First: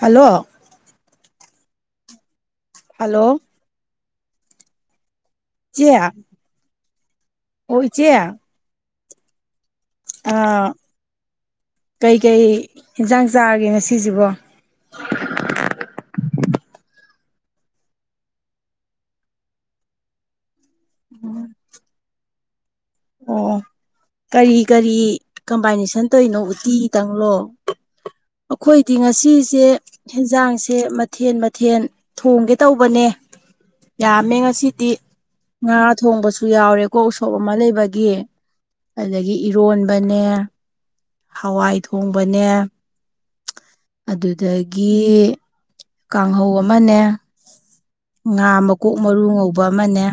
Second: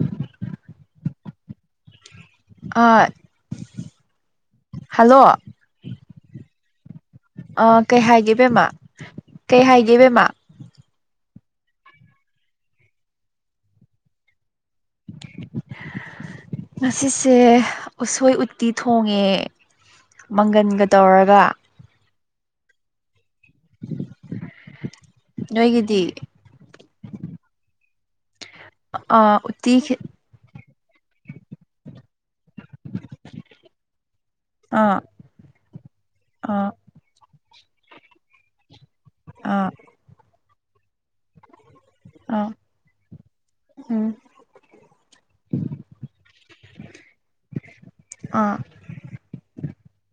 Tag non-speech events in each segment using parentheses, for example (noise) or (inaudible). hello ꯑꯥ hello hello ꯆꯦ ꯑꯥ ꯀꯩ ꯍꯥꯏꯒꯦꯕꯃ ꯀꯩ ꯍꯥꯏꯒꯦꯕꯦꯝꯃ ꯑ ꯀꯩꯀꯩ ꯏꯟꯁꯥꯡ ꯆꯥꯔꯒꯦ ꯉ ꯁꯤꯁꯤꯕꯣ ꯉꯁꯤꯁꯦ ꯎꯁꯣꯏ ꯎꯇꯤ ꯊꯣꯡꯉꯦ ꯃꯪꯒꯟꯒ ꯇꯧꯔꯒ ꯑꯣ ꯀꯔꯤ ꯀꯔꯤ ꯀꯝꯕꯥꯏꯅꯦꯁꯟ ꯅꯣꯏꯒꯤꯗꯤ ꯇꯧꯔꯤꯅꯣ ꯎꯇꯤ ꯇꯪꯂꯣ ꯑꯩꯈꯣꯏꯗꯤ ꯑꯥ ꯉꯁꯤꯁꯦ ꯎꯇꯤ ꯌꯦꯦꯟꯖꯥꯡꯁꯦ ꯁꯦ ꯃꯊꯦꯟ ꯃꯊꯦꯜ ꯊꯣꯡꯒꯦ ꯇꯧꯕꯅꯦ ꯌꯥꯝꯃꯦ ꯉꯁꯤꯗꯤ ꯑꯥ ꯉꯥ ꯊꯣꯡꯕꯁꯨ ꯑꯥ ꯌꯥꯎꯔꯦꯀꯣ ꯎꯁꯣꯞ ꯑꯃ ꯂꯩꯕꯒꯤ ꯑꯗꯨꯗꯒꯤ ꯑꯥ ꯏꯔꯣꯟꯕꯅꯦ ꯍꯋꯥꯏ ꯊꯣꯡꯕꯅꯦ ꯑꯥ ꯎꯝ ꯑꯗꯨꯗꯒꯤ ꯀꯥꯡꯍꯧ ꯑꯃꯅꯦ ꯉꯥ ꯑꯥ ꯃꯀꯣꯛ ꯃꯔꯨ ꯉꯧꯕ ꯑꯃꯅꯦ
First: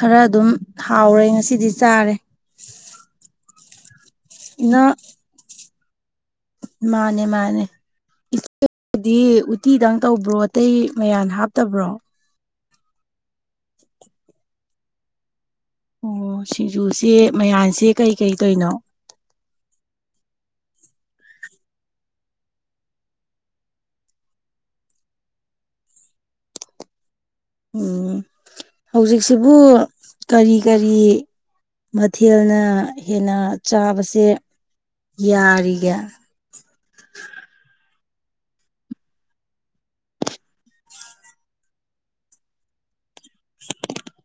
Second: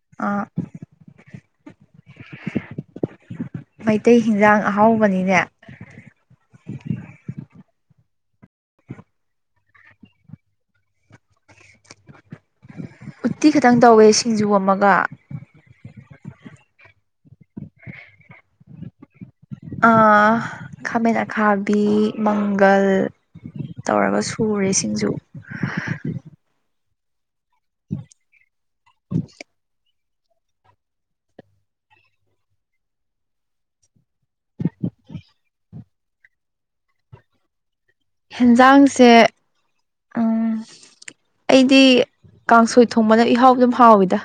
ꯈꯔ ꯑꯥ ꯑꯗꯨꯝ ꯍꯥꯎꯔꯦ ꯉꯁꯤꯗꯤ ꯆꯥꯔꯦ ꯃꯩꯇꯩ ꯍꯤꯟꯖꯥꯡ ꯏꯅ ꯑꯍꯥꯎꯕꯅꯤꯅꯦ ꯃꯥꯅꯦ ꯃꯥꯅꯦ ꯏꯆꯗꯤ ꯎꯇꯤꯗꯪ ꯇꯧꯕ꯭ꯔꯣ ꯑꯇꯩ ꯃꯌꯥ ꯍꯥꯞꯇꯕ꯭ꯔꯣ ꯎꯠꯇꯤ ꯈꯇꯪ ꯇꯧꯋꯦ ꯁꯤꯡꯖꯨ ꯑꯃꯒ ꯑꯣ ꯁꯤꯡꯖꯨꯁꯦ ꯃꯌꯥꯁꯦ ꯀꯩꯀꯩꯗꯣꯏꯅꯣ ꯈꯥꯃꯦꯟ ꯑꯈꯥꯕꯤ ꯃꯪꯒꯜ ꯇꯧꯔꯒ ꯁꯨꯔꯦ ꯁꯤꯡꯖꯨ (unintelligible) (inaudible) ꯎꯝ ꯍꯧꯖꯤꯛꯁꯤꯕꯨ ꯀꯔꯤ ꯀꯔꯤ ꯃꯊꯦꯜꯅ ꯍꯦꯟꯅ ꯆꯥꯕꯁꯦ ꯌꯥꯔꯤꯒ ꯍꯦꯟꯖꯥꯡꯁꯦ ꯎꯝ ꯑꯩꯗꯤ ꯀꯥꯡꯁꯣꯏ ꯊꯣꯡꯕꯅ ꯏꯍꯥꯎ ꯑꯗꯨꯝ ꯍꯥꯎꯋꯤꯗ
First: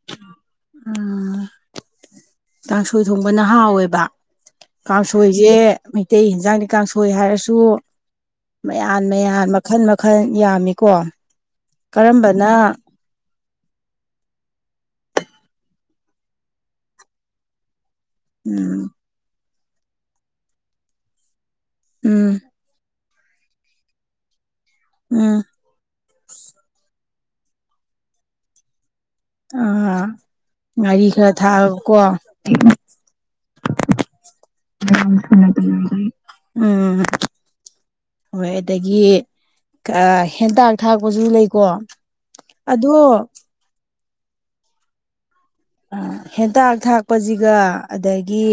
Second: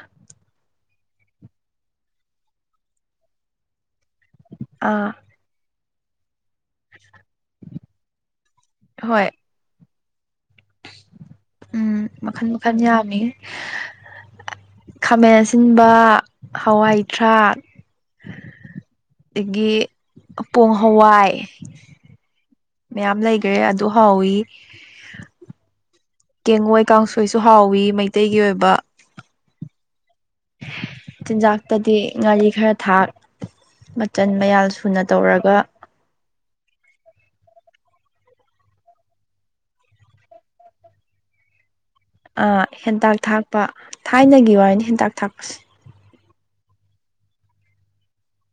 ꯎ ꯀꯥꯡꯥꯡꯁꯣꯏ ꯊꯣꯡꯕꯅ ꯍꯥꯎꯋꯦꯕ ꯑꯥ ꯀꯥꯡꯁꯣꯏꯁꯦ ꯃꯩꯇꯩ ꯏꯟꯁꯥꯡꯗꯤ ꯀꯥꯡꯁꯣꯏ ꯍꯥꯏꯔꯁꯨ ꯃꯌꯥꯟ ꯍꯣꯏ ꯃꯌꯥꯟ ꯃꯈꯜ ꯃꯈꯜ ꯌꯥꯝꯃꯤꯀꯣ ꯎꯝ ꯃꯈꯟ ꯀꯔꯝꯕꯅ ꯃꯈꯟ ꯌꯥꯝꯃꯤ ꯈꯥꯃꯦꯟ ꯑꯁꯤꯟꯕ ꯍꯋꯥꯏꯊꯔꯥꯛ ꯎꯝ ꯑꯗꯒꯤ ꯄꯣꯡ ꯍꯋꯥꯏ ꯎꯝ ꯃꯌꯥꯝ ꯂꯩꯈ꯭ꯔꯦ ꯑꯗꯨ ꯍꯥꯎꯋ ꯎꯝ ꯀꯦꯡꯉꯣꯏ ꯀꯥꯡꯁꯣꯏꯁꯨ ꯍꯥꯎꯋꯤ ꯃꯩꯇꯩꯒꯤ ꯑꯣꯏꯕ ꯑꯥ ꯉꯔꯤ ꯈꯔ ꯊꯥꯑꯕꯀꯣ ꯆꯤꯟꯖꯥꯛꯇꯗꯤ ꯉꯥꯔꯤ ꯈꯔ ꯊꯥꯛ ꯃꯆꯜ ꯃꯌꯥꯜ ꯑ ꯁꯨꯅ ꯊꯅ ꯇꯧꯔꯒ ꯎꯝ ꯍꯣꯏ ꯑꯗꯒꯤ ꯍꯦꯟꯇꯥꯛ ꯊꯥꯛꯄꯁꯨ ꯂꯩꯀꯣ ꯑ ꯑꯗꯣ ꯍꯦꯟꯇꯥꯛ ꯊꯥꯛꯄ ꯊꯥꯏꯅꯒꯤ ꯋꯥꯔꯤꯅꯤ ꯍꯦꯟꯇꯥꯛ ꯊꯥꯛꯄꯁꯦ ꯍꯦꯟꯇꯥꯛ ꯊꯥꯛꯄꯁꯤꯒ ꯑꯗꯒꯤ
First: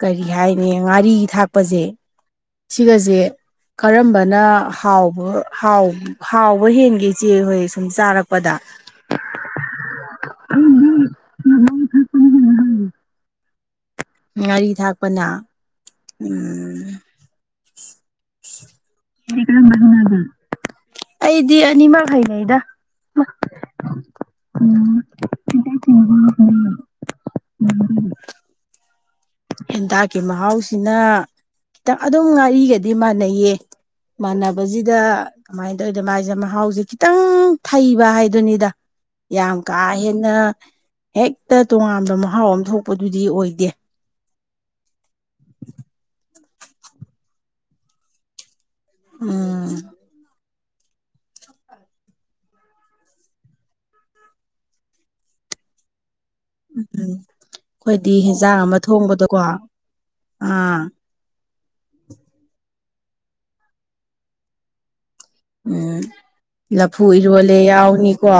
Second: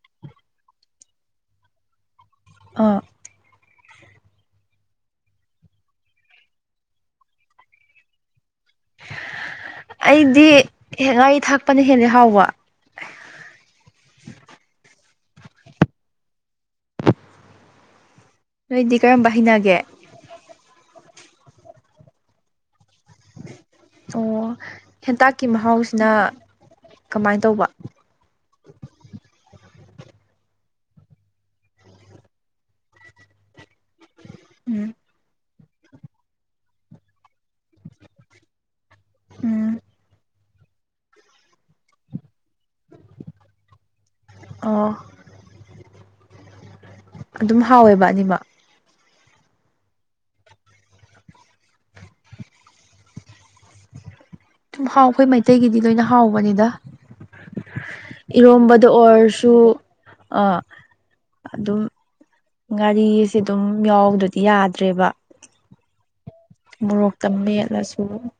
ꯀꯔꯤ ꯍꯥꯏꯅꯤ ꯉꯥꯔꯤ ꯊꯥꯛꯄꯁꯦ ꯑꯥ ꯁꯤꯒꯁꯦ ꯀꯔꯝꯕꯅ ꯍꯥꯎꯕ ꯍꯥꯎꯕ ꯍꯦꯟꯒꯦ ꯏꯆꯦ ꯍꯣꯏ ꯁꯨꯝ ꯆꯥꯔꯛꯄ ꯄꯗ ꯁꯤ ꯉꯥꯏ ꯊꯥꯛꯄꯅ ꯍꯦꯗꯤ ꯍꯥꯎꯕ ꯉꯥꯔꯤ ꯊꯥꯛꯄꯅ ꯎꯝ ꯅꯣꯏꯗꯤ ꯀꯔꯝꯕ ꯍꯅꯒꯦ ꯑꯩꯗꯤ ꯑꯅꯤ ꯃꯈꯉꯩꯗ ꯑꯣ ꯍꯦꯟꯇꯥꯛꯀꯤ ꯃꯍꯥꯎꯁꯤꯅ ꯀꯃꯥꯏꯅ ꯇꯧꯕ (unintelligible) ꯍꯦꯟꯗꯥꯛꯀꯤ ꯃꯍꯥꯎꯁꯤꯅ ꯈꯤꯇꯪ ꯑꯗꯨꯝ ꯉꯥꯔꯤꯒꯗꯤ ꯃꯥꯟꯅꯩꯌꯦ ꯎꯝ ꯃꯥꯟꯅꯕꯁꯤꯗ ꯀꯃꯥꯏꯅ ꯇꯧꯔꯤꯗꯅ ꯃꯥꯥꯏꯁꯦ ꯃꯍꯥꯎꯁꯦ ꯈꯤꯇꯪ ꯊꯩꯕ ꯍꯥꯏꯗꯨꯅꯤꯗ ꯌꯥꯝ ꯎꯝ ꯀꯥꯍꯦꯟꯅ ꯍꯦꯛꯇ ꯇꯣꯉꯥꯟꯕ ꯃꯍꯥꯎ ꯑꯃ ꯊꯣꯛꯄꯗꯨꯗꯤ ꯑꯣꯏꯗꯦ ꯑꯣ (unintelligible) ꯑꯗꯨꯝ ꯍꯥꯎꯋꯦꯕ ꯑꯅꯤꯃꯛ ꯎꯝ ꯁꯨꯝ ꯍꯥꯎ ꯑꯩꯈꯣꯏ ꯃꯩꯇꯩꯒꯤꯗꯤ ꯂꯣꯏꯅ ꯍꯥꯎꯕꯅꯤꯗ ꯎꯝ ꯑꯩꯈꯣꯏꯗꯤ ꯍꯦꯟꯖꯥꯡ ꯑꯃ ꯏꯔꯣꯝꯕꯗ ꯊꯣꯡꯕꯗꯀꯣ ꯑꯣꯏꯔꯁꯨ ꯑ ꯑꯥ ꯑꯗꯨꯝ ꯒꯥꯔꯤꯁꯦ ꯑꯗꯨꯝ ꯌꯥꯎꯗꯗꯤ ꯌꯥꯗ꯭ꯔꯦꯕ ꯎꯝ ꯂꯐꯨ ꯃꯣꯔꯣꯛꯇ ꯏꯔꯣꯜꯂꯦ ꯃꯦꯠꯂꯁꯨ ꯌꯥꯎꯅꯤꯀꯣ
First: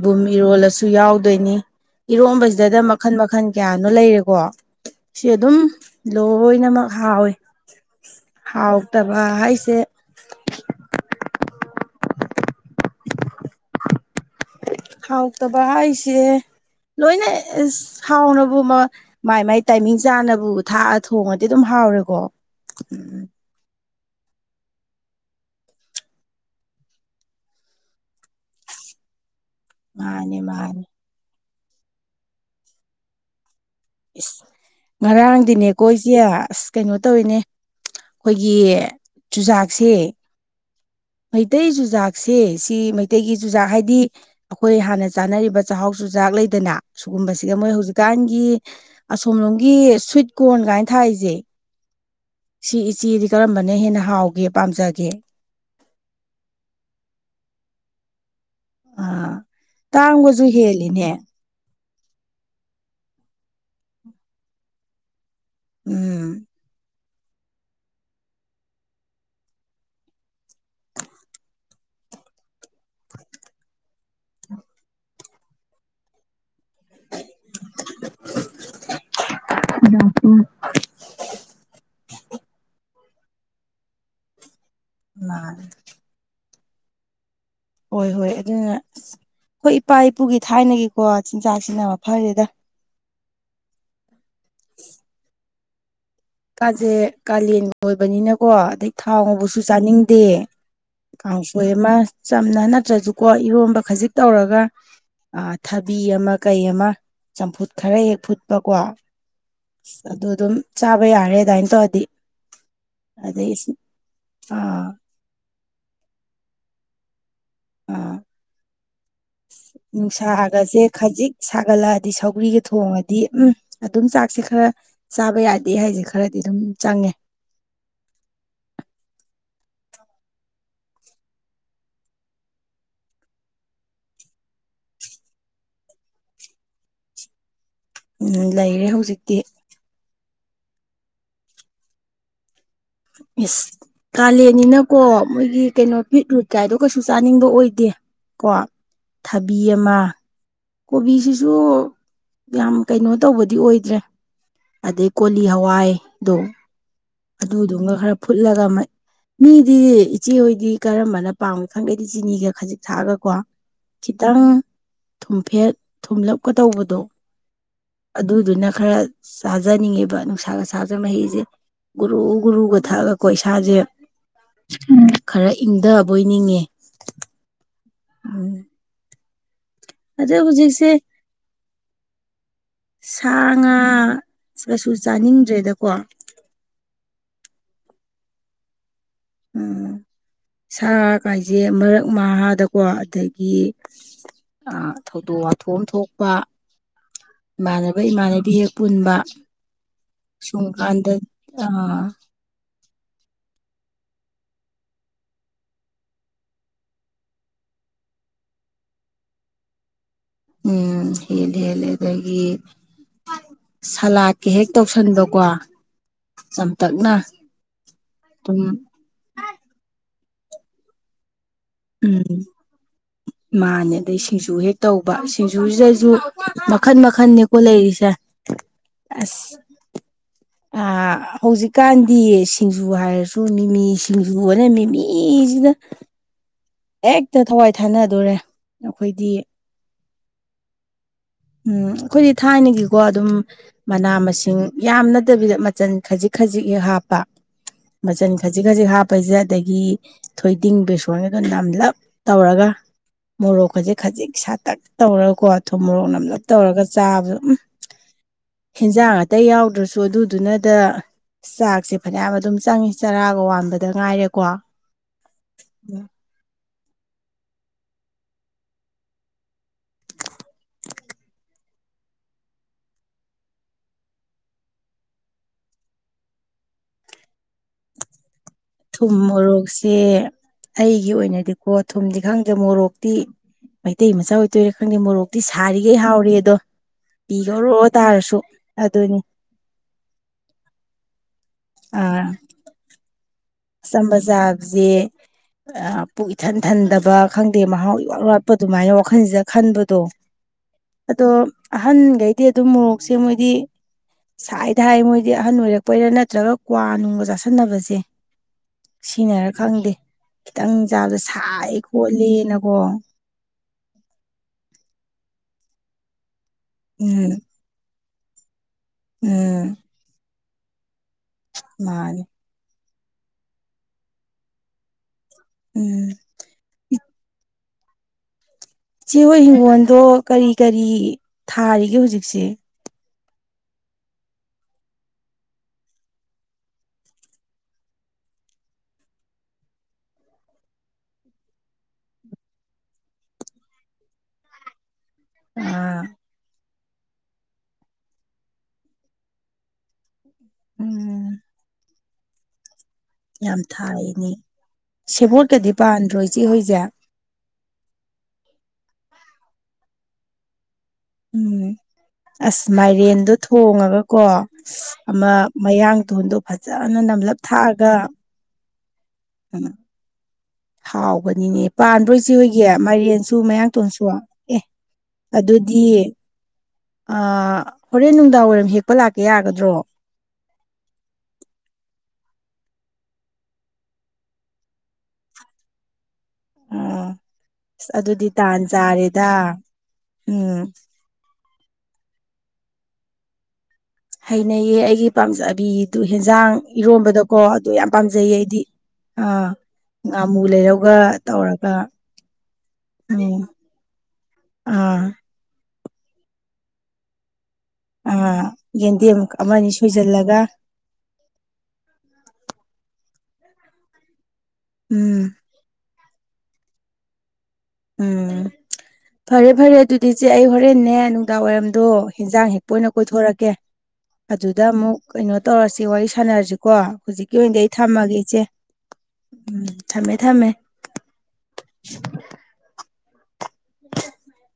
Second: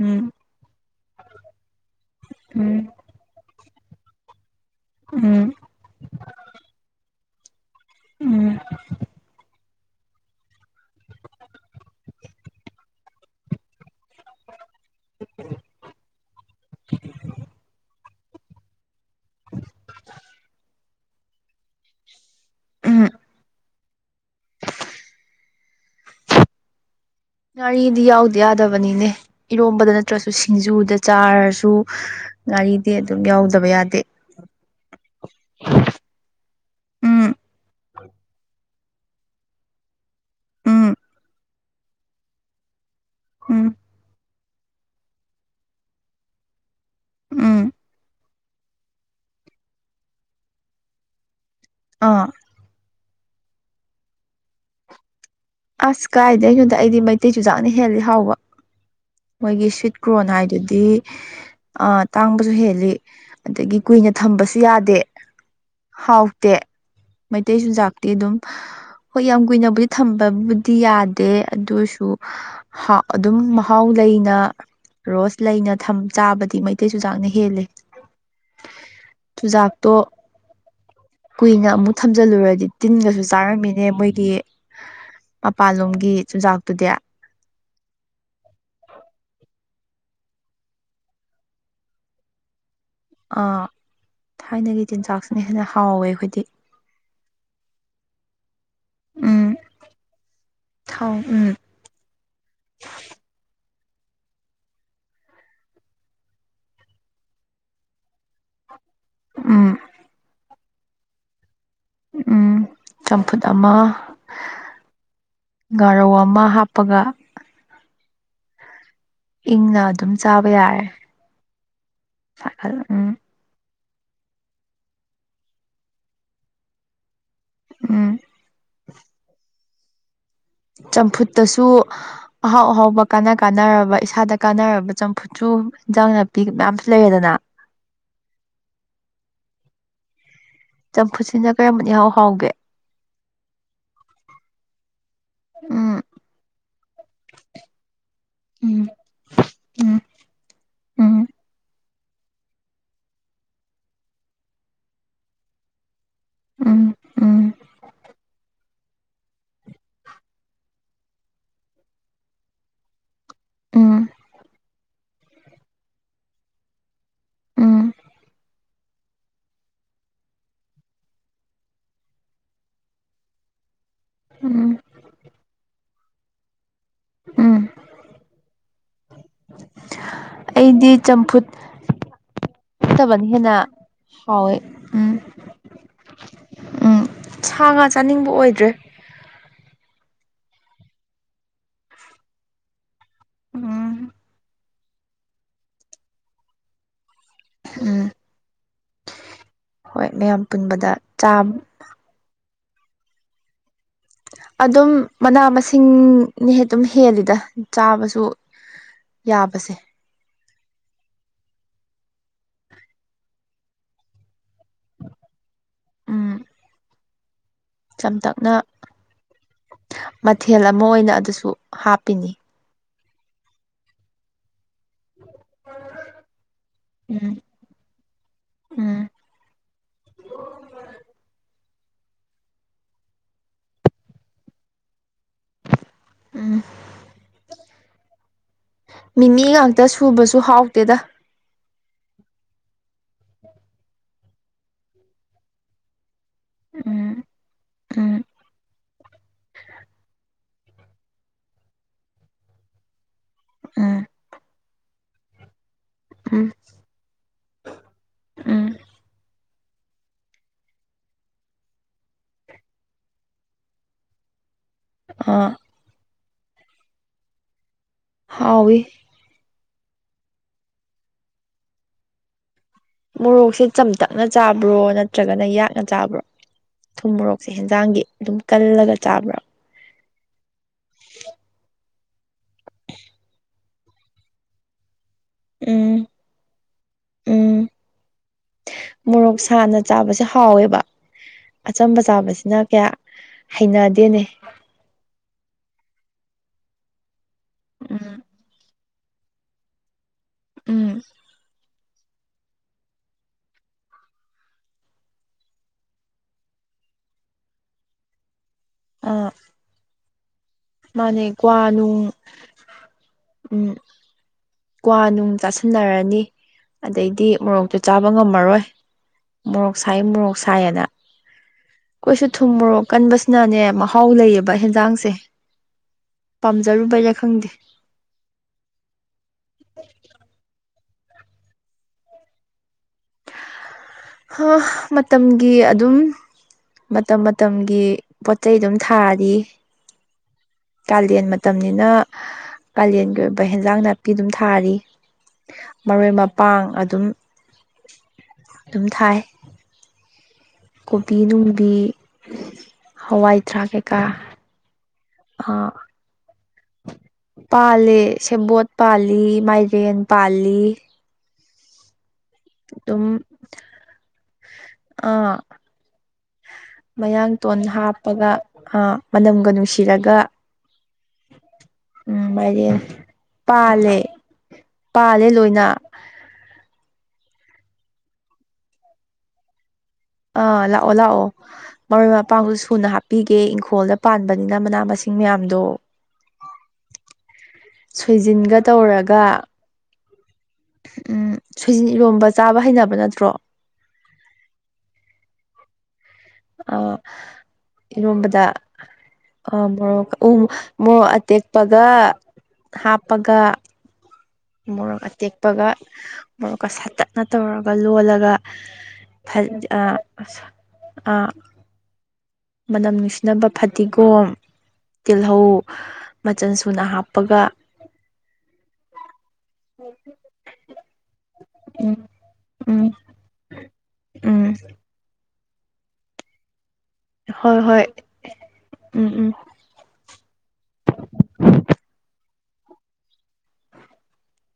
ꯎꯝ ꯏꯔꯣꯜꯂꯁꯨ ꯁꯨ ꯌꯥꯎꯗꯣꯏꯅꯤ ꯏꯔꯣꯝꯕꯁꯤꯗ ꯎꯝ ꯃꯈꯟ ꯃꯈꯟ ꯀꯌꯥꯅꯣ ꯂꯩꯔꯦꯀꯣ ꯁꯤ ꯎꯝ ꯑꯗꯨꯝ ꯂꯣꯏꯅꯃꯛ ꯍꯥꯎꯋꯦ ꯎꯝ ꯍꯥꯎꯇꯕ ꯍꯥꯏꯁꯦ ꯍꯥꯎꯇꯕ ꯑꯩꯁꯦ ꯂꯣꯏꯅ ꯍꯥꯎꯅꯕ ꯃꯥꯏ ꯃꯥꯏ ꯇꯥꯏꯃꯤꯡ ꯆꯥꯅꯕꯨ ꯊꯥꯛꯑ ꯊꯣꯡꯉꯗꯤ ꯑꯗꯨꯝ ꯍꯥꯎꯔꯦꯀꯣ ꯎꯝ ꯉꯥꯔꯤꯗꯤ ꯌꯥꯎꯗꯤ ꯌꯥꯗꯕꯅꯤꯅꯦ ꯏꯔꯣꯝꯕꯗ ꯅꯠꯇ꯭ꯔꯁꯨ ꯃꯥꯅꯦ ꯃꯥꯅꯦ ꯁꯤꯡꯖꯨꯗ ꯆꯥꯔꯁꯨ ꯒꯥꯔꯤꯗꯤ ꯑꯗꯨꯝ ꯌꯥꯎꯗ ꯏꯁꯁ ꯉꯔꯥꯡꯗꯤꯅꯦꯀꯣ ꯏꯁꯦ ꯑꯁ ꯀꯩꯅꯣ ꯎꯝ ꯇꯧꯔꯤꯅꯦ ꯑꯩꯈꯣꯏꯒꯤ ꯆꯨꯖꯥꯛꯁꯦ ꯎꯝ ꯃꯩꯇꯩ ꯆꯨꯖꯥꯛꯁꯦ ꯁꯤ ꯃꯩꯇꯩꯒꯤ ꯎꯝ ꯆꯨꯖꯥꯥꯛ ꯍꯥꯏꯗꯤ ꯑꯩꯈꯣꯏ ꯍꯥꯟꯅ ꯆꯥꯅꯔꯤꯕ ꯆꯥꯛꯍꯥꯎ ꯆꯨꯖꯥꯛ ꯂꯩꯗꯅ ꯁꯨꯒꯨꯝꯕꯁꯤꯒ ꯎꯝ ꯃꯣꯏ ꯍꯧꯖꯤꯛꯀꯥꯟꯒꯤ ꯑꯁꯣꯝꯂꯣꯝꯒꯤ ꯁ꯭ꯋꯤꯠ ꯀꯣꯔꯟ ꯀꯥꯏꯅ ꯊꯥꯔꯤꯁꯦ ꯑꯥ ꯁꯤ ꯏꯆꯦꯗꯤ ꯀꯔꯝꯕꯅ ꯍꯦꯟꯅ ꯍꯥꯎꯒꯦ ꯄꯥꯝꯖꯒꯦ ꯑꯁ ꯀꯥꯏꯗꯦ ꯑꯩꯉꯣꯟꯗ ꯑꯩꯗꯤ ꯃꯩꯇꯩ ꯆꯨꯖꯥꯛꯅ ꯍꯦꯜꯂꯤ ꯍꯥꯎꯕ ꯑꯥ ꯃꯣꯏꯒꯤ ꯁ꯭ꯋꯤꯠꯀ꯭ꯔꯣꯟ ꯇꯥꯡꯕꯁꯨ ꯍꯥꯏꯗꯨꯗꯤ ꯍꯦꯜꯂꯤꯅꯦ ꯑꯥ ꯇꯥꯡꯕꯁꯨ ꯍꯦꯜꯂꯤ ꯑꯗꯒꯤ ꯀꯨꯏꯅ ꯊꯝꯕꯁꯨ ꯌꯥꯗꯦ ꯎꯝ ꯍꯥꯎꯇꯦ ꯃꯩꯇꯩ ꯆꯤꯟꯖꯥꯛꯇꯤ ꯑꯗꯨꯝ ꯍꯣꯏ ꯌꯥꯝ ꯀꯨꯏꯅꯕꯨꯗꯤ ꯊꯝꯕꯕꯨꯗꯤ ꯌꯥꯗꯦ ꯑꯗꯨꯁꯨꯥꯎ ꯑꯗꯨꯝ ꯊꯥꯎ ꯂꯩꯅ ꯔꯣꯁ ꯂꯩꯅ ꯆꯥꯕꯗꯤ ꯃꯩꯇꯩ ꯆꯨꯖꯥꯛꯅ ꯍꯦꯜꯂꯤꯦ ꯆꯨꯖꯥꯛꯇꯣ ꯀꯨꯏꯅ ꯑꯃꯨꯛ ꯊꯝꯖꯤꯜꯂꯨꯔꯗꯤ ꯇꯤꯟꯒꯁꯨ ꯆꯥꯔꯝꯃꯤꯅꯦ ꯃꯣꯏꯒꯤ ꯃꯥ ꯃꯄꯥꯟꯂꯣꯝꯒꯤ ꯆꯨꯖꯥꯛꯇꯨꯗꯤ ꯍꯣꯏ ꯍꯣꯏ ꯑꯗꯨꯅ ꯑ ꯍꯣꯏ ꯏꯄꯥ ꯏꯄꯨꯒꯤ ꯊꯥꯏꯅꯒꯤꯀꯣ ꯆꯤꯟꯖꯥꯛ ꯁꯤꯟꯅꯕ ꯐꯔꯦꯗ ꯑ ꯊꯥꯏꯅꯒꯤ ꯆꯤꯟꯖꯥꯛꯁꯤꯅ ꯍꯦꯟꯅ ꯍꯥꯎꯋꯦ ꯑꯩꯈꯣꯏꯗꯤ ꯀꯥꯁꯦ ꯀꯥꯂꯦꯟ ꯑꯣꯏꯣꯏꯕꯅꯤꯅꯀꯣ ꯑꯗꯩ ꯊꯥꯎ ꯎꯝ ꯉꯕꯨꯁꯨ ꯆꯥꯅꯤꯡꯗꯦ ꯊꯥꯎ ꯎꯝ ꯀꯥꯡꯁꯣꯏ ꯑꯃ ꯆꯝꯅ ꯅꯠꯇ꯭ꯔꯁꯨꯀꯣ ꯏꯔꯣꯟꯝꯕ ꯈꯖꯤꯛ ꯇꯧꯔꯒ ꯑ ꯊꯕꯤ ꯑꯃ ꯀꯩ ꯑꯃ ꯆꯝꯐꯨꯠ ꯈꯔ ꯍꯦꯛ ꯐꯨꯠꯄꯀꯣ ꯎꯝ ꯑꯗꯨ ꯑꯗꯨꯝ ꯆꯥꯕ ꯌꯥꯔꯦ ꯑꯗꯨꯗꯥꯏꯅ ꯎꯝ ꯆꯝꯐꯨꯠ ꯑꯃ ꯑꯥ ꯒꯥꯔꯧ ꯑꯃ ꯍꯥꯞꯄꯒ ꯑꯥ ꯏꯪꯅ ꯑꯗꯨꯝ ꯆꯥꯕ ꯅꯨꯡꯁꯥꯒꯁꯦ ꯌꯥꯔꯦ ꯈꯖꯤꯛ ꯁꯥꯒꯠꯂꯛꯑꯗꯤ ꯁꯧꯒ꯭ꯔꯤꯒ ꯊꯣꯡꯉꯗꯤ ꯎꯝ ꯑꯗꯨꯝ ꯆꯥꯛꯁꯦ ꯈꯔ ꯆꯥꯕ ꯌꯥꯗꯦ ꯍꯥꯏꯁꯦ ꯈꯔꯗꯤ ꯑꯗꯨꯝ ꯆꯪꯉꯦ ꯎꯝ ꯆꯝꯐꯨꯠꯇꯁꯨ ꯑꯍꯥꯎ ꯑꯍꯥꯎꯕ ꯀꯥꯟꯅ ꯀꯥꯟꯅꯔꯕ ꯏꯁꯥꯗ ꯀꯥꯟꯅꯔꯕ ꯆꯝꯐꯨꯠꯁꯨ ꯑꯣ ꯏꯟꯖꯥꯡ ꯅꯥꯄꯤ ꯃꯌꯥꯝꯁꯨ ꯂꯩꯔꯦꯗꯅ ꯎꯝ ꯂꯩꯔꯦ ꯍꯧꯖꯤꯛꯇꯤ ꯆꯝꯐꯨꯠꯁꯤꯅ ꯀꯌꯥꯝꯝꯕ ꯍꯥꯎ ꯍꯥꯎꯒꯦ ꯏꯁꯁ ꯀꯥꯂꯦꯟꯅꯤꯅꯀꯣ ꯃꯣꯏꯒꯤ ꯀꯩꯅꯣ ꯎꯝ ꯐꯤꯠꯔꯨꯠ ꯀꯥꯏꯗꯣ ꯀꯩꯁꯨ ꯆꯥꯅꯤꯡꯕ ꯑꯣꯏꯗꯦ ꯀꯣ ꯎꯝ ꯊꯕꯤ ꯑꯃ ꯎꯝ ꯎꯝ ꯀꯣꯕꯤꯁꯤꯁꯨ ꯌꯥꯝ ꯀꯩꯅꯣ ꯇꯧꯕꯗꯤ ꯑꯣꯏꯗ꯭ꯔꯦ ꯑꯗꯩ ꯀꯣꯂꯤ ꯍꯋꯥꯏ ꯑꯗꯨꯣ ꯎꯝ ꯎꯝ ꯑꯗꯨꯗꯨꯒ ꯈꯔ ꯐꯨꯠꯂꯒ ꯃꯤꯗꯤ ꯏꯆꯦꯍꯣꯏꯗꯤ ꯀꯔꯝꯕꯅ ꯄꯥꯝꯃꯤ ꯈꯪꯒꯦꯗꯤ ꯆꯤꯅꯤꯒ ꯈꯖꯤꯛ ꯊꯥꯛꯑꯒ ꯀꯣ ꯎꯝ ꯈꯤꯇꯪ ꯊꯨꯝꯐꯦ ꯊꯨꯝꯂꯞꯀꯗꯧꯕꯗꯣ ꯎꯝ ꯑꯗꯨꯗꯨꯅ ꯈꯔ ꯆꯥꯖꯅꯤꯡꯉꯦꯕ ꯅꯨꯡꯁꯥꯒ ꯁꯥꯗ ꯃꯍꯤꯁꯦ ꯒꯨꯔꯨ ꯒꯨꯔꯨꯒ ꯊꯛꯑꯒꯀꯣ ꯏꯁꯥꯁꯦ ꯎꯝ ꯈꯔ ꯏꯪꯊꯕꯣꯏ ꯅꯤꯡꯉꯦ ꯎꯝ ꯎꯝ ꯑꯗꯣ ꯍꯧꯖꯤꯛꯁꯦ ꯑꯩꯗꯤ ꯆꯝꯐꯨꯠ ꯐꯠꯇꯕꯅ ꯁꯥ ꯍꯦꯟꯅ ꯉꯥ ꯍꯥꯎꯋꯦ ꯀꯩꯁꯨ ꯎꯝ ꯆꯥꯅꯤꯡꯗ꯭ꯔꯦꯗꯀꯣ ꯎꯝ ꯁꯥ ꯉꯥ ꯆꯥꯅꯤꯡꯕ ꯑꯣꯏꯗ꯭ꯔꯦ ꯑꯣ ꯁꯥ ꯀꯥꯏꯁꯦ ꯃꯔꯛ ꯃꯍꯥꯗꯀꯣ ꯑꯗꯒꯤ ꯎꯝ ꯊꯧꯗꯣꯛ ꯋꯥꯊꯣꯛ ꯊꯣꯛꯄ ꯏꯃꯥꯟꯅꯕ ꯎꯝ ꯏꯃꯥꯟꯅꯕꯤ ꯍꯦꯛ ꯄꯨꯟꯕ ꯍꯣꯏ ꯃꯌꯥꯝ ꯁꯨ ꯄꯨꯟꯕꯗ ꯀꯥꯟꯗ ꯆꯥꯕ ꯑꯥ ꯑꯗꯨꯝ ꯃꯅꯥ ꯃꯁꯤꯡꯅꯍꯦ ꯑꯗꯨꯝ ꯍꯦꯜꯂꯤꯗ ꯆꯥꯕꯁꯨ ꯌꯥꯕꯁꯦ ꯎꯝ ꯍꯦꯜꯂ ꯍꯦꯜꯂ ꯑꯗꯒꯤ ꯁꯂꯥ ꯀꯩ ꯍꯦꯛ ꯇꯧꯁꯟꯕꯀꯣ ꯎꯝ ꯆꯝꯇꯛꯅ ꯆꯝꯇꯛꯅ ꯑꯗꯨꯝ ꯃꯊꯦꯜ ꯑꯃ ꯑꯣꯏꯅ ꯑꯗꯨꯁꯨ ꯎꯝ ꯍꯥꯞꯄꯤꯅꯤ ꯃꯥꯅꯦ ꯑꯗꯩ ꯁꯤꯡꯖꯨ ꯍꯦꯛ ꯇꯧꯕ ꯁꯤꯡꯖꯨꯁꯤꯗꯁꯨ ꯃꯈꯟ ꯎꯝ ꯃꯈꯟꯅꯤꯀꯣ ꯂꯩꯔꯤꯁꯦ ꯎꯝ ꯑꯁ ꯑ ꯍꯧꯖꯤꯛꯀꯥꯟꯗꯤ ꯁꯤꯡꯖꯨ ꯍꯥꯏꯔꯁꯨ ꯃꯤꯃꯤ ꯁꯤꯡꯖꯨꯅ ꯃꯤꯃꯤ ꯏꯁꯤꯅ ꯎꯝ ꯍꯦꯛꯇ ꯊꯋꯥꯏ ꯊꯥꯅꯗꯣꯔꯦ ꯑꯩꯈꯣꯏꯗꯤ ꯃꯤꯃꯤ ꯉꯥꯛꯇ ꯁꯨꯕꯁꯨ ꯍꯥꯎꯇꯦꯗ ꯎꯝ ꯑꯩꯈꯣꯏꯗꯤ ꯊꯥꯏꯅꯒꯤꯀꯣ ꯑꯗꯨꯝ ꯃꯅꯥ ꯃꯁꯤꯡ ꯌꯥꯝ ꯅꯠꯇꯕꯤꯗ ꯃꯆꯜ ꯈꯖꯤꯛ ꯈꯖꯤꯛ ꯍꯦꯛ ꯎꯝ ꯍꯥꯞꯄ ꯎꯝ ꯃꯆꯜ ꯈꯖꯤꯛ ꯈꯖꯤꯛ ꯍꯥꯞꯄꯁꯦ ꯑꯗꯒꯤ ꯊꯣꯏꯗꯤꯡ ꯕꯦꯁꯣꯟꯒ ꯑ ꯅꯝꯂꯞ ꯇꯧꯔꯒ ꯃꯣꯔꯣꯛ ꯈꯖꯤꯛ ꯎꯝ ꯈꯖꯤꯛ ꯁꯥꯇꯛ ꯇꯧꯔꯒꯀꯣ ꯊꯨꯝ ꯃꯣꯔꯣꯛ ꯅꯝꯂꯞ ꯎꯝ ꯇꯧꯔꯒ ꯆꯥꯕꯗ ꯎꯝ ꯎꯝ ꯍꯦꯟꯖꯥꯡ ꯑꯇꯩ ꯌꯥꯎꯗ꯭ꯔꯁꯨ ꯑꯗꯨꯗꯨꯅꯗ ꯆꯥꯛꯁꯦ ꯐꯅꯌꯥꯝ ꯑꯗꯨꯝ ꯆꯪꯉꯤ ꯆꯔꯥꯒ ꯋꯥꯕꯗ ꯉꯥꯏꯔꯦꯀꯣ ꯑ ꯍꯥꯎꯋꯤ ꯃꯣꯔꯣꯛꯁꯦ ꯆꯝꯇꯛꯅ ꯆꯥꯕ꯭ꯔꯣ ꯅꯠꯇ꯭ꯔꯒꯅ ꯌꯥꯛꯅ ꯆꯥꯕ꯭ꯔꯣ ꯊꯨꯝ ꯃꯣꯔꯣꯛꯁꯦ ꯍꯟꯖꯥꯡꯒꯤ ꯑꯗꯨꯝ ꯀꯜꯂꯒ ꯊꯨꯝ ꯆꯥꯕ꯭ꯔꯥ ꯃꯣꯔꯣꯛꯁꯦ ꯑꯩꯒꯤ ꯑꯣꯏꯅꯗꯤꯀꯣ ꯊꯨꯝꯗꯤ ꯈꯪꯗ ꯑꯗ ꯃꯣꯔꯣꯛꯇꯤ ꯃꯩꯇꯩ ꯃꯆꯥ ꯑꯣꯏꯇꯣꯏꯔꯥ ꯈꯪꯗꯦ ꯃꯣꯔꯣꯛꯇꯤ ꯎꯝ ꯁꯥꯔꯤꯈꯩ ꯍꯥꯎꯔꯤ ꯑꯗꯣ ꯎꯝ ꯄꯤꯒꯧꯔꯣ ꯇꯥꯔꯁꯨ ꯑꯗꯨꯅꯤ ꯃꯣꯔꯣꯛ ꯁꯥꯅ ꯆꯥꯕꯁꯦ ꯍꯥꯎꯋꯦꯕ ꯑꯆꯝꯕ ꯆꯥꯕꯁꯤꯅ ꯀꯌꯥ ꯑꯆꯝꯕ ꯍꯩꯅꯗꯦꯅꯦ ꯆꯥꯕꯁꯦ ꯄꯨꯛ ꯏꯊꯟ ꯊꯟꯗꯕ ꯈꯪꯗꯦ ꯃꯍꯥꯎ ꯎꯝ ꯏ ꯋꯥꯠ ꯋꯥꯠꯄ ꯑꯗꯨꯃꯥꯏꯅ ꯋꯥꯈꯜꯁꯤꯗ ꯈꯟꯕꯗꯣ ꯎꯝ ꯑꯗꯣ ꯑꯍꯟꯈꯩꯗꯤ ꯑꯗꯨꯝ ꯃꯣꯔꯣꯛꯁꯦ ꯃꯣꯏꯗꯤ ꯁꯥꯏꯗ ꯍꯥꯏ ꯃꯣꯏꯗꯤ ꯑꯍꯟ ꯑꯣꯏꯔꯛꯄꯩꯔꯥ ꯅꯠꯇ꯭ꯔꯒ ꯀ꯭ꯋꯥ ꯅꯨꯡꯒ ꯆꯥꯥꯁꯟꯅꯕꯁꯦ ꯑꯥ ꯁꯤꯅꯔ ꯈꯪꯗꯦ ꯈꯤꯇꯪ ꯆꯥꯕꯗ ꯃꯥꯅꯦ ꯁꯥꯏ ꯀ꯭ꯋꯥꯅꯨꯡ ꯈꯣꯠꯂꯦꯅꯀꯣ ꯎꯝ ꯀ꯭ꯋꯥ ꯅꯨꯡ ꯆꯥꯁꯤꯟꯅꯔꯅꯤ ꯑꯗꯩꯗꯤ ꯎꯝ ꯃꯣꯔꯣꯛꯇꯨ ꯆꯥꯕ ꯉꯝꯃꯔꯣꯏ ꯎꯝ ꯃꯣꯔꯣꯛ ꯁꯥꯏ ꯃꯣꯔꯣꯛ ꯁꯥꯏꯌꯦꯅ ꯃꯥꯅꯤ ꯀꯣꯏꯁꯨ ꯊꯨꯝ ꯃꯣꯔꯣꯛ ꯀꯟꯕꯁꯤꯅꯅꯦ ꯃꯍꯥꯎ ꯂꯩꯌꯦꯕ ꯌꯦꯟꯖꯥꯡꯁꯦ ꯎꯝ ꯄꯥꯝꯖꯔꯨꯕꯩꯔ ꯈꯪꯗꯦ ꯆꯦ ꯍꯣꯏ ꯍꯤꯡꯒꯣꯜꯗꯣ ꯀꯔꯤ ꯀꯔꯤ ꯊꯥꯔꯤꯒꯦ ꯍꯧꯖꯤꯛꯁꯦ ꯃꯇꯝꯒꯤ ꯑꯗꯨꯝ ꯃꯇꯝ ꯃꯇꯝꯒꯤ ꯄꯣꯠ ꯆꯩꯩ ꯑꯗꯨꯝ ꯊꯥꯔꯤ ꯀꯥꯂꯦꯟ ꯃꯇꯝꯅꯤꯅ ꯀꯥꯂꯦꯟꯒꯤ ꯑꯣꯏꯕ ꯍꯦꯟꯖꯥꯡ ꯅꯥꯄꯤ ꯑꯗꯨꯝ ꯊꯥꯔꯤ ꯑꯥ ꯃꯔꯣꯏ ꯃꯄꯥꯡ ꯑꯗꯨꯝ ꯑꯗꯨꯝ ꯊꯥꯏ ꯀꯣꯕꯤ ꯎꯝ ꯅꯨꯡꯕꯤ ꯌꯥꯝ ꯍꯋꯥꯏꯊꯔꯥꯛ ꯀꯩꯀꯥ ꯊꯥꯔꯤꯅꯤ ꯑ ꯁꯦꯕꯣꯠꯀꯗꯤ ꯄꯥꯟꯗ꯭ꯔꯣ ꯏꯆꯦ ꯍꯣꯏꯁꯦ ꯄꯥꯂꯦ ꯁꯕꯠ ꯄꯥꯜꯂꯤꯦ ꯂꯤ ꯃꯥꯏꯕꯦꯟ ꯄꯥꯜꯂꯤ ꯎꯝ ꯑꯁ ꯑꯗꯨꯝ ꯃꯥꯏꯔꯦꯟꯗꯣ ꯊꯣꯡꯉꯒꯀꯣ ꯑꯃ ꯃꯌꯥꯡ ꯊꯣꯟꯗꯣ ꯐꯖꯅ ꯅꯝ ꯑꯥꯡꯇꯣꯟ ꯍꯥꯞꯄꯒ ꯃꯅꯝꯒ ꯎꯝ ꯅꯨꯡꯁꯤꯔꯒ ꯍꯥꯎꯕꯅꯤꯅꯦ ꯎꯝ ꯄꯥꯟꯕꯣꯏꯁꯤ ꯍꯣꯏꯒꯤ ꯃꯥꯏꯔꯦꯟ ꯃꯥꯏꯔꯦꯟꯁꯨ ꯄꯥꯜꯂꯦ ꯃꯌꯥꯡꯇꯣꯟꯁꯨ ꯑꯦ ꯄꯥꯜꯂꯦ ꯂꯣꯏꯅ ꯑ ꯍꯣꯔꯦꯟ ꯅꯨꯡꯗꯥꯡ ꯋꯥꯏꯔꯝ ꯍꯦꯛꯄ ꯂꯥꯛꯀꯦ ꯌꯥꯒꯗ꯭ꯔꯣ ꯑꯥ ꯂꯥꯛꯑꯣ ꯂꯥꯛꯑꯣ ꯃꯔꯣꯏ ꯃꯄꯥꯡꯁꯨ ꯁꯨꯅ ꯍꯥꯞꯄꯤꯒꯦ ꯏꯪꯈꯣꯜꯗ ꯄꯥꯟꯕꯅꯤꯅ ꯃꯅꯥ ꯃꯁꯤꯡ ꯃꯌꯥꯝꯗꯣ ꯑꯣ ꯑꯁ ꯑꯗꯨꯗꯤ ꯁꯣꯏꯖꯤꯟꯒ ꯇꯥꯟ ꯇꯧꯔꯒ ꯆꯥꯔꯦꯗ ꯎꯝ ꯁꯣꯏꯟ ꯏꯔꯣꯝꯕ ꯆꯥꯕ ꯍꯩꯅꯕ ꯅꯠꯇ꯭ꯔꯣ ꯍꯩꯅꯩꯌꯦ ꯑꯩꯒꯤ ꯄꯥꯝꯖꯕꯤ ꯑꯗꯨ ꯍꯦꯟꯖꯥꯡ ꯑꯥ ꯏꯔꯣꯟꯝꯕꯗꯀꯣ ꯑꯗꯨ ꯌꯥꯝ ꯄꯥꯝꯖꯩꯌꯦ ꯑꯩꯗꯤ ꯑꯥ ꯑ ꯃ ꯎ ꯉꯥꯃꯨ ꯃ ꯂꯩꯔꯧꯒ ꯇꯧꯔꯒ ꯑꯇꯦꯛꯄꯒ ꯍꯥꯞꯄꯒ ꯎꯝ ꯃꯣꯔꯣꯛ ꯑꯥ ꯑꯇꯦꯛꯄꯒ ꯃꯣꯔꯣꯛꯀ ꯁꯥꯇꯠꯅ ꯇꯧꯔꯒ ꯂꯣꯜꯂꯒ ꯑꯥ ꯌꯦꯟꯗꯦꯝ ꯑꯃꯅꯤ ꯁꯣꯏꯖꯜꯂꯒ ꯃꯅꯝ ꯅꯨꯡꯁꯤꯅꯕ ꯐꯗꯤꯒꯣꯝ ꯎꯝ ꯇꯤꯜꯍꯧ ꯃꯆꯜ ꯁꯨꯅ ꯍꯥꯞꯄꯒ ꯎꯝ ꯐꯔꯦ ꯐꯔꯦ ꯑꯗꯨꯗꯤ ꯏꯆꯦ ꯑꯩ ꯍꯣꯔꯦꯟꯟꯅ ꯅꯨꯡꯗꯥꯡ ꯋꯥꯏꯔꯝꯗꯣ ꯎꯝ ꯍꯦꯟꯖꯥꯡ ꯍꯦꯛꯄ ꯎꯝ ꯑꯣꯏꯅ ꯀꯣꯏꯊꯣꯔꯛꯀꯦ ꯎꯝ ꯑꯗꯨꯗ ꯑꯃꯨꯛ ꯀꯩꯅꯣ ꯇꯧꯔꯁꯤ ꯋꯥꯔꯤ ꯁꯥꯟꯅꯔꯁꯤꯀꯣ ꯍꯧꯖꯤꯛꯀꯤ ꯑꯣꯏꯅꯗꯤ ꯍꯣꯏ ꯑꯩ ꯍꯣꯏ ꯊꯝꯃꯒꯦ ꯏꯆꯦ ꯎꯝ ꯊꯝꯃꯦ ꯊꯃꯦ (inaudible)